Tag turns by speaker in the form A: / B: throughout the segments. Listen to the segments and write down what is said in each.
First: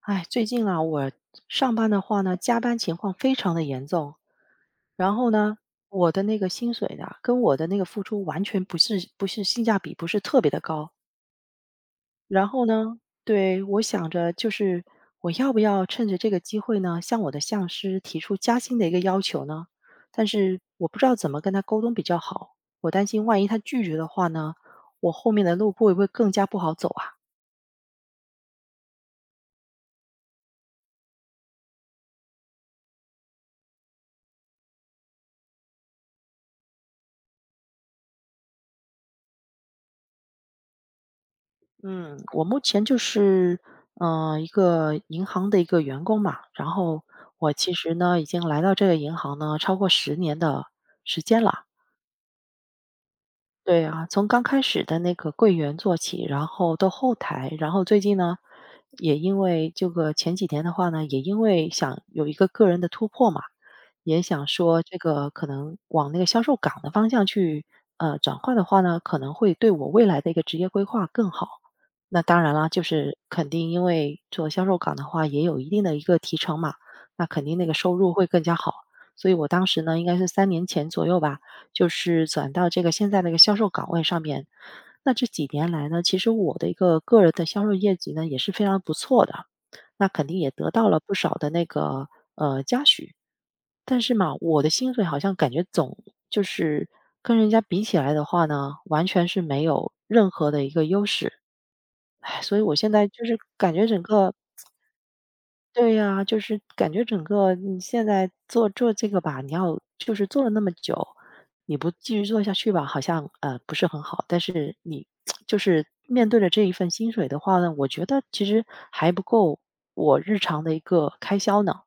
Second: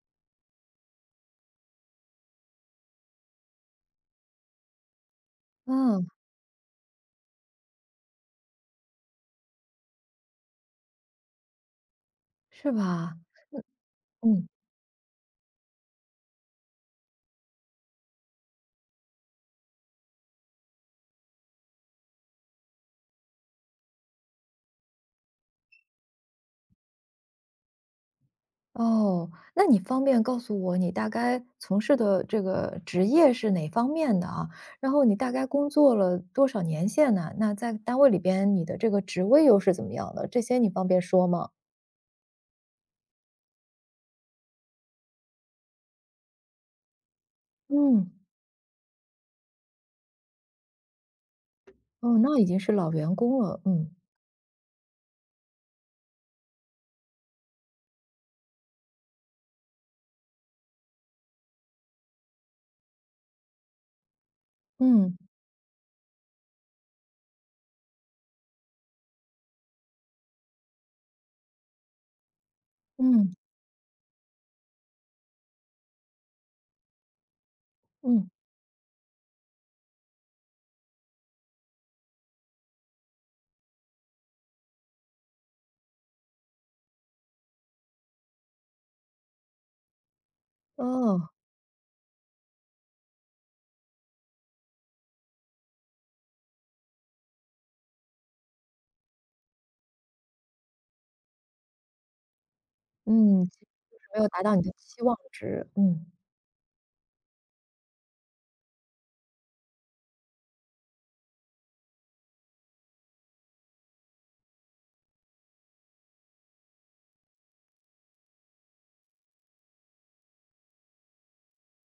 A: 哎，最近啊，我上班的话呢，加班情况非常的严重。然后呢，
B: 嗯，
A: 我的那个薪水呢，跟我的那个付出完全不是性价比，不是特别的高。然后
B: 是
A: 呢，
B: 吧？
A: 对我想着
B: 嗯。
A: 就是我要不要趁着这个机会呢，向我的上司提出加薪的一个要求呢？但是我不知道怎么跟他沟通比较好。我担心万一他拒绝的话呢，我后面的路会不会更加不好走啊？
B: 哦，那你方便告诉我你大概从事的这个职业是哪方面的啊？然后你大概工作了多少年限呢？那在单位里边你的这个职位又是怎么样的？这些你方便说吗？
A: 嗯，我目前就是，一个银行的一个员工嘛，然后我其实
B: 嗯，
A: 呢，已经来到这个银行呢，超过10年的时间了。
B: 哦，那已经是老员工了，
A: 对
B: 嗯，
A: 啊，从刚开始的那个柜员做起，然后到后台，然后最近呢，也因为这个前几天的话呢，也因为想有一个个人的突破嘛，也想说这
B: 嗯，
A: 个可能往那个销售岗的方向去转换的话呢，可能会对我未来的一个职业规划更好。那当然啦，就是
B: 嗯，
A: 肯定因为做销售岗的话，也有一定的一个提成嘛，那肯定那个收入会
B: 嗯，
A: 更加好。所以我当时呢，应该是3年前左右吧，就是转到这个现在的一个销售岗位上面。那这几年来呢，其实我的一个个人的销售业绩呢也是非常不错的，那肯定也得到了不
B: 哦，
A: 少的那个嘉许。但是嘛，我的薪水好像感觉总就是跟人家比起来的话呢，完全是没有任何的一个优势。唉，所以我现在就是
B: 嗯，其实
A: 感觉
B: 就
A: 整
B: 是没有
A: 个
B: 达到你的期望值，
A: 对
B: 嗯。
A: 呀，就是感觉整个你现在做这个吧，你要就是做了那么久，你不继续做下去吧，好像不是很好。但是你 就是面对着这一份薪水的话呢，我觉得其实还不够我日常的一个开销呢。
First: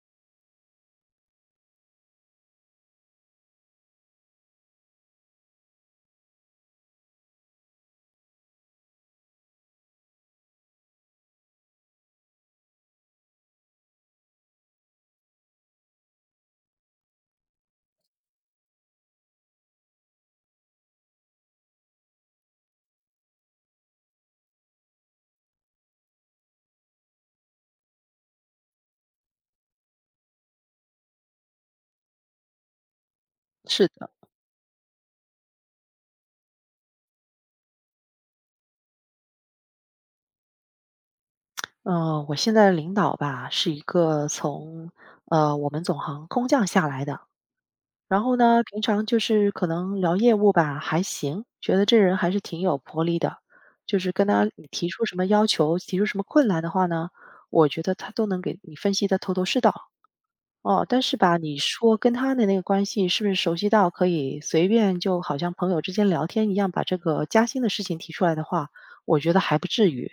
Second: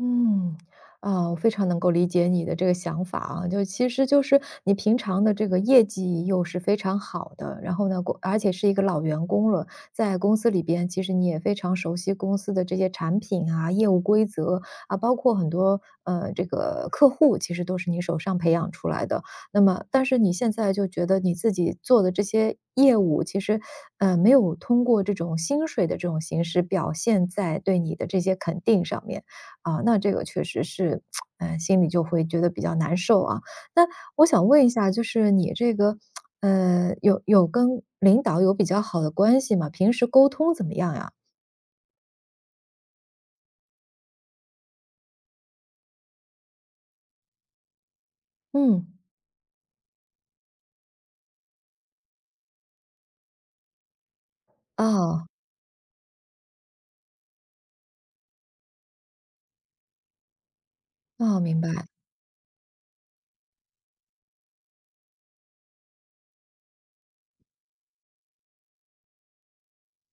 B: 嗯，啊，我非常能够理解你的这个想法啊，就其实就是你平常的这个业绩又是非常好的，然后呢，而且是一个老员工了，在公司里边，其实你也非常熟悉公司的这些产品啊、业务规则啊，包括很多这个客户，其实都是你手上培养出来的。那么，但是你现在就觉得你自己做的这些业务，其实没有通过这种薪水的这种形式表现在对你的这些肯定上面。啊，那这个确实是，嗯，心里就会觉得比较难受啊。那
A: 是的。
B: 我想问一下，就是你这个，呃，有跟领导有比较好的关系吗？平时沟通怎么样呀？
A: 嗯，我现在的领导吧，是一个从我们总行空降下来的，然后呢，平
B: 嗯，
A: 常就是可能聊业务吧，还行，觉得这人还是挺有魄力的。就是跟他你提出什么
B: 哦，
A: 要求，提出什么困难的话呢，我觉得他都能给你分析得头头是道。哦，但是吧，
B: 哦，
A: 你
B: 明白。
A: 说跟他的那个关系是不是熟悉到可以随便就好像朋友之间聊天一样，把这个加薪的事情提出来的话，我觉得还不至于。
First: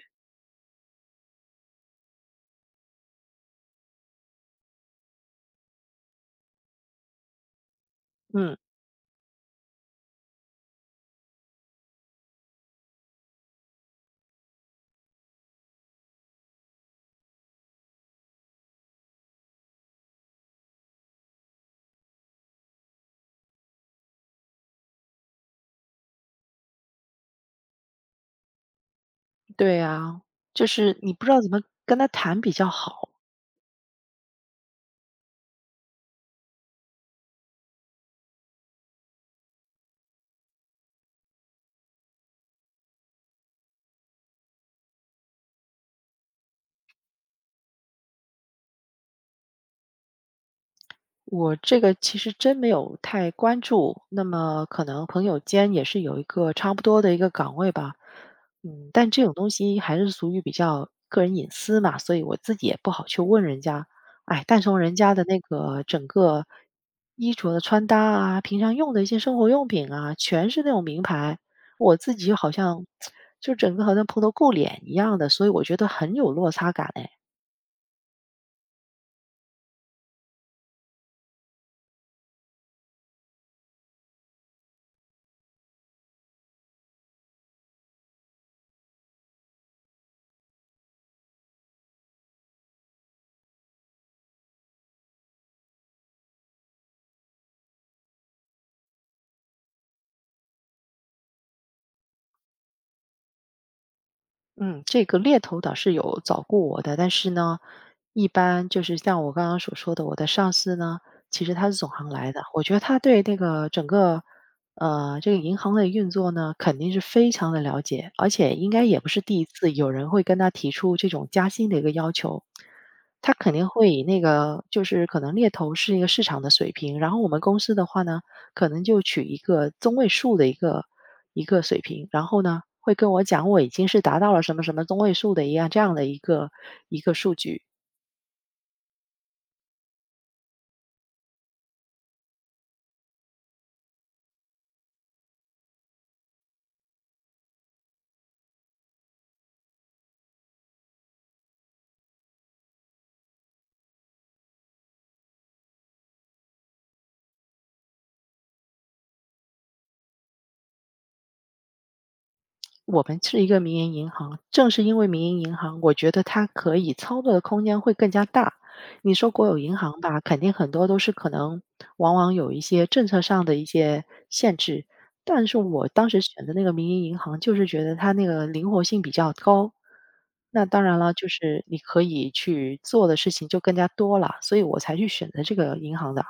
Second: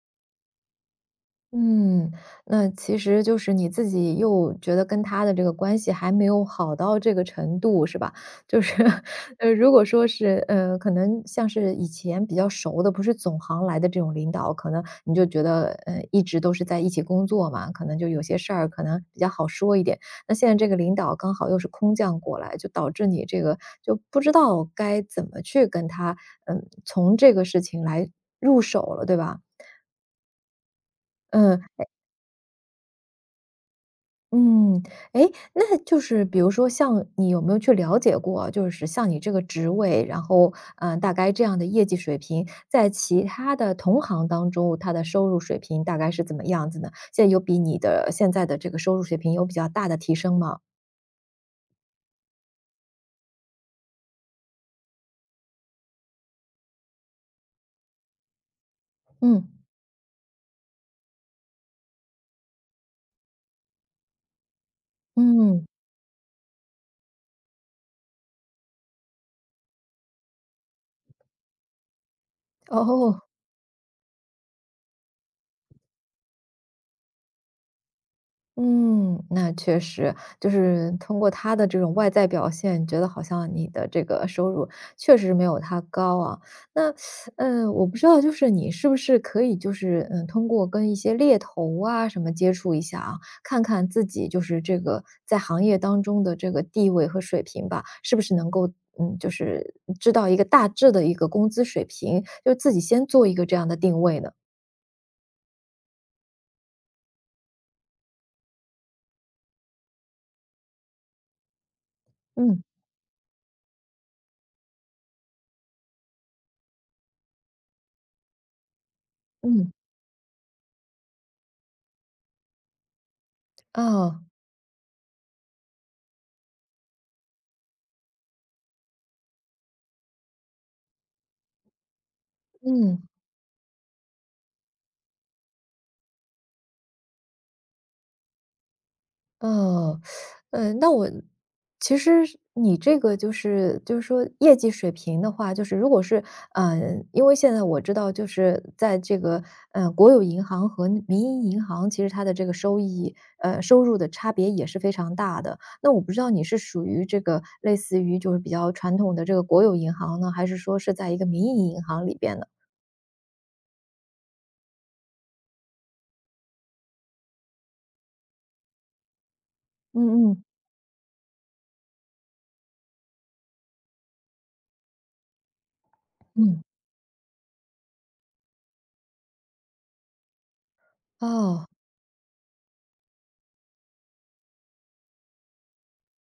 B: 嗯，那其实就是你自己又觉得跟他的这个关系还没有好到这个程度，是吧？
A: 嗯，
B: 就是，如果说是，可能像是以前比较熟的，不是总行来的这种领导，可能你就觉得，一直都是在一起工作嘛，可能就有些事儿可能比较好说一点。那现在这个领导刚好又是空降过来，就导致你这个就不知道该怎么去跟他，嗯，从这个事情来入手了，对吧？
A: 对呀，就是你不知道怎么
B: 嗯，
A: 跟他谈比较好。
B: 嗯，哎，那就是比如说像你有没有去了解过，就是像你这个职位，然后，嗯，大概这样的业绩水平，在其他的同行当中，他的收入水平大概是怎么样子呢？现在有比你的现在的这个收入水平有比较大的提升吗？
A: 我这个其实真没有太关注，那么可能朋友间也是有一个差不多的一个岗位吧。嗯，但这种
B: 嗯，
A: 东西还是属于比较个人隐私嘛，所以我自己也不好去问人家。哎，但从人家的那
B: 嗯，
A: 个整个衣着的穿搭啊，平常用的一些生活用品啊，全是那种名牌。我自己好像
B: 哦。
A: 就整个好像蓬头垢脸一样的，所以我觉得很有落差感哎。
B: 嗯，那确实，就是通过他的这种外在表现，觉得好像你的这个收入确实没有他高啊。那，嗯，我不知道，就是你是不是可以，就是嗯，通过跟一些猎头啊什么接触一下啊，看看自己就是这个在行业当中的这个地位和水平吧，是不是能够嗯，就是知道一个大致的一个工资水平，就自己先做一个这样的定位呢？
A: 嗯，这个猎头倒是有找过我的，但是呢，一般就是像我刚刚所说的，我的上司呢，其实他是总行来的，我
B: 嗯
A: 觉得他对那个整个这个银行的运作呢，肯定是非常的了解，而且应该也不是第一次
B: 嗯，
A: 有人会跟他提出这种加薪的一个要求。他肯定会以那
B: 哦，
A: 个就是可能猎头是一个市场的水平，然后我们公司的话呢，可能就取一个中位数的一个。一个水平，然后呢，会
B: 嗯。
A: 跟我讲我已经是达到了什么什么中位数的一样这样的一个数据。
B: 哦，那我其实是你这个就是说业绩水平的话，就是如果是呃，因为现在我知道就是在这个，呃，国有银行和民营银行，其实它的这个收益，收入的差别也是非常大的。那我不知道你是属于这个类似于就是比较传统的这个国有银行呢，还是说是在一个民营银行里边的？
A: 我们是一个民营银行，正是因为民营银行，我觉得它可以操作的空间会更加大。你说国有银行吧，
B: 嗯
A: 肯
B: 嗯，
A: 定很多都是可能往往有一些政策上的一些限制，但是我当时选的
B: 嗯。
A: 那个民营银行，就是觉得它那个灵活性比较高。那当然了，就是
B: 哦。
A: 你可以去做的事情就更加多了，所以我才去选择这个银行的。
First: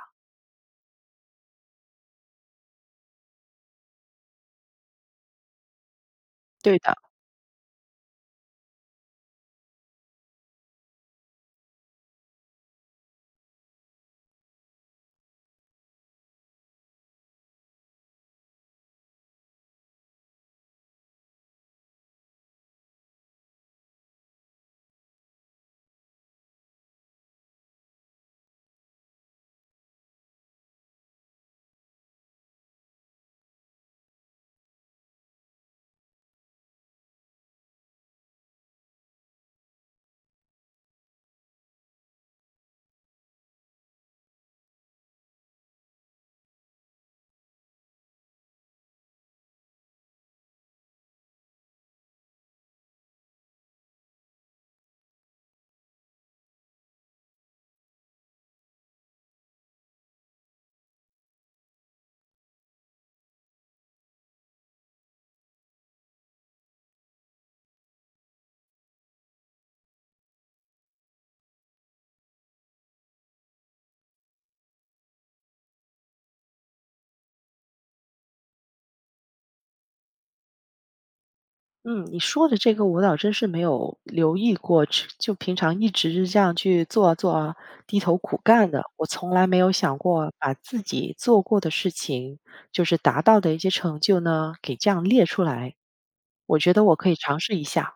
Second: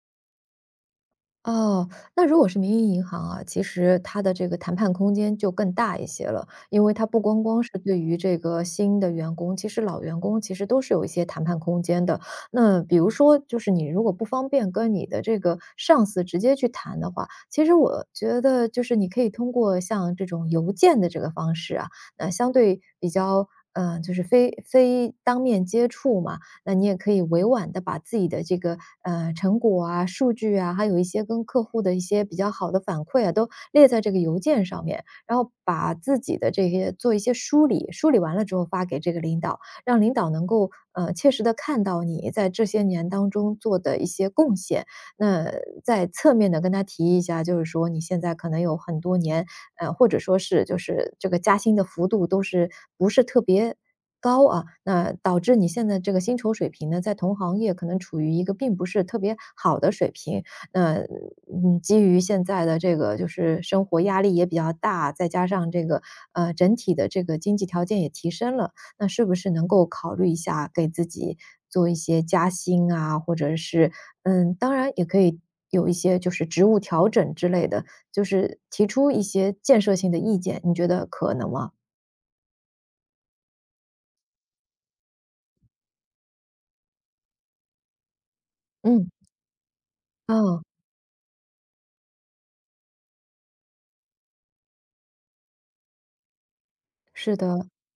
B: 哦，那如果是民营银行啊，其实它的这个谈判空间就更大一些了，
A: 对
B: 因为
A: 的。
B: 它不光光是对于这个新的员工，其实老员工其实都是有一些谈判空间的。那比如说，就是你如果不方便跟你的这个上司直接去谈的话，其实我觉得就是你可以通过像这种邮件的这个方式啊，那相对比较。嗯，就是非当面接触嘛，那你也可以委婉的把自己的这个，呃，成果啊、数据啊，还有一些跟客户的一些比较好的反馈啊，都列在这个邮件上面。然后把自己的这些做一些梳理，梳理完了之后发给这个领导，让领导能够，呃，切实的看到你在这些年当中做的一些贡献。那在侧面的跟他提一下，就是说你现在可能有很多年或者说是就是这个加薪的幅度都是不是特别高啊，那导致你现在这个薪酬水平呢，在同行业可能处于一个并不是特别好的水平。那嗯，基于现在的这个就是生活压力也比较大，再加上这个整体的这个经济条件也提升了，那是不是能够考虑一下给自己做一些加薪啊，或者是嗯，当然也可以有一些就是职务调整之类的，就是提出一些建设性的意见，你觉得可能吗？
A: 嗯，你说的这个我倒真是没有留意过，只就平常一直是这样去做啊低头苦干的，我
B: 嗯，
A: 从来没有想过把
B: 哦，
A: 自己做过的事情，就是达到的一些成就呢，给这样列出来。我觉得我可以
B: 是
A: 尝试一
B: 的。
A: 下。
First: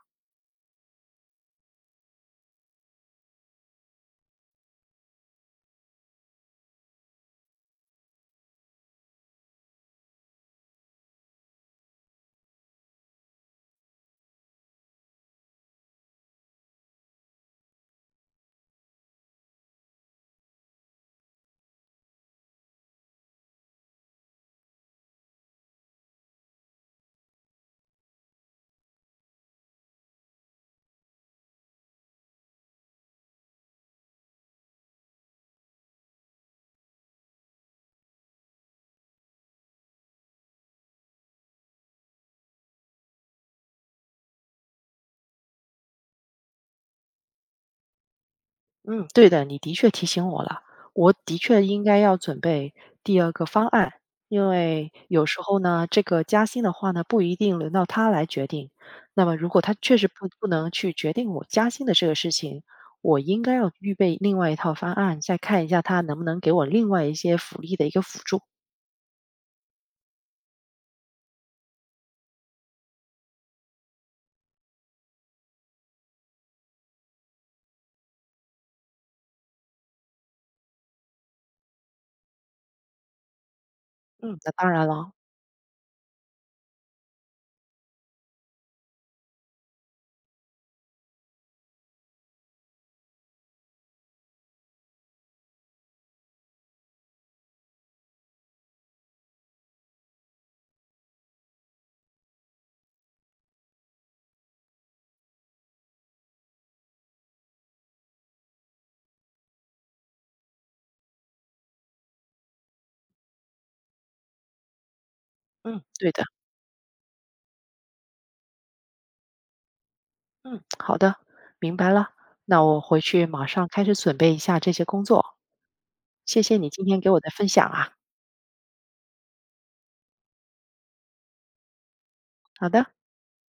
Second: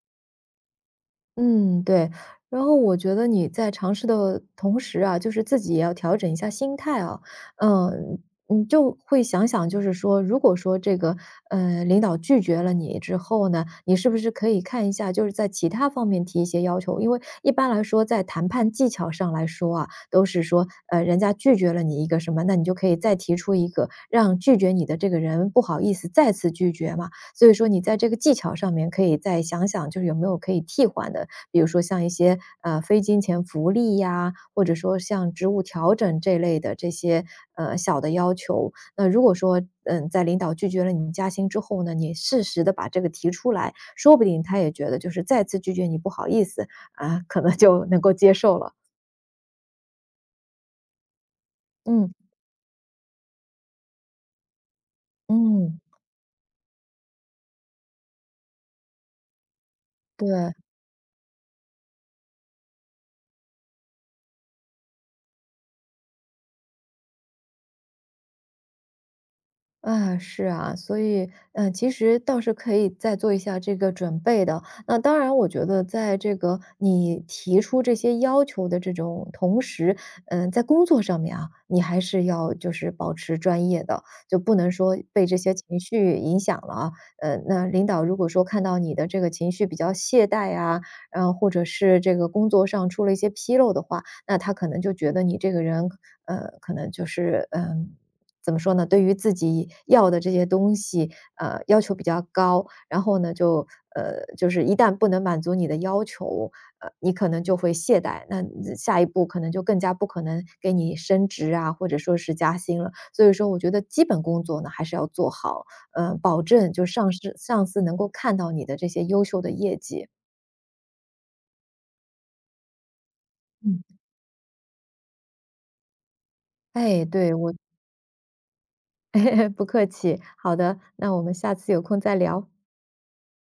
B: 嗯，对。然后我觉得你在尝试的同时啊，就是自己也要调整一下心态啊。嗯，你就会想想，就是说，如果说这个领导拒绝了你之后呢，你是不是可以看一下，就是在其他方面提一些要求？因为一般来说，在谈判技巧上来说啊，都是说人家拒绝了你一个什么，那你就可以再提出一个，让拒绝你的这个人不好意思再次拒绝嘛。所以说你在这个技巧上面可以再想想，就是有没有可以替换的比如说像一些，呃，非金钱福利呀，或者说像职务调整这类的这些，呃，小的要求。那如果说，嗯，在领导拒绝了你加薪之后呢，你适时的把这个提出来，说不定他也觉得就是再次拒绝你不好意思，啊，可能就能够接受了。
A: 嗯，对的，你的确提醒我了，我的确应该
B: 嗯
A: 要准备第2个方案，因为有时候
B: 嗯，
A: 呢，这个加薪的话呢，不一定轮到他来决定。那么，如果他确实不不
B: 对。
A: 能去决定我加薪的这个事情，我应该要预备另外一套方案，再看一下他能不能给我另外一些福利的一个辅助。
B: 啊，是啊，所以，嗯，其实倒是可以再做一下这个准备的。那当然，我觉得在这个你提出这些要求的这种同时，嗯，在工作上面啊，你还是要就是保持专业的，
A: 嗯，
B: 就
A: 那
B: 不
A: 当
B: 能
A: 然
B: 说
A: 了，
B: 被这些情绪影响了啊。呃，那领导如果说看到你的这个情绪比较懈怠啊，然后或者是这个工作上出了一些纰漏的话，那他可能就觉得你这个人，呃，可能就是嗯。怎么说呢，对于自己要的这些东西，呃，要求比较高，然后呢，就就是一旦不能满足你的要求，呃，你可能就会懈怠，那你下一步可能就更加不可能给你升职啊，或者说是加薪了。所以说我觉得基本工作呢还是要做好，
A: 嗯，对
B: 呃，
A: 的，
B: 保证就上司能够看到你的这些优秀的业绩。
A: 嗯，好的，明白了。那我回去马上
B: 嗯。
A: 开始准备一下这些工作。谢谢你今天
B: 哎，
A: 给我的
B: 对，
A: 分
B: 我
A: 享啊，
B: 不客气。好的，那我们下次有空再聊。
A: 好的。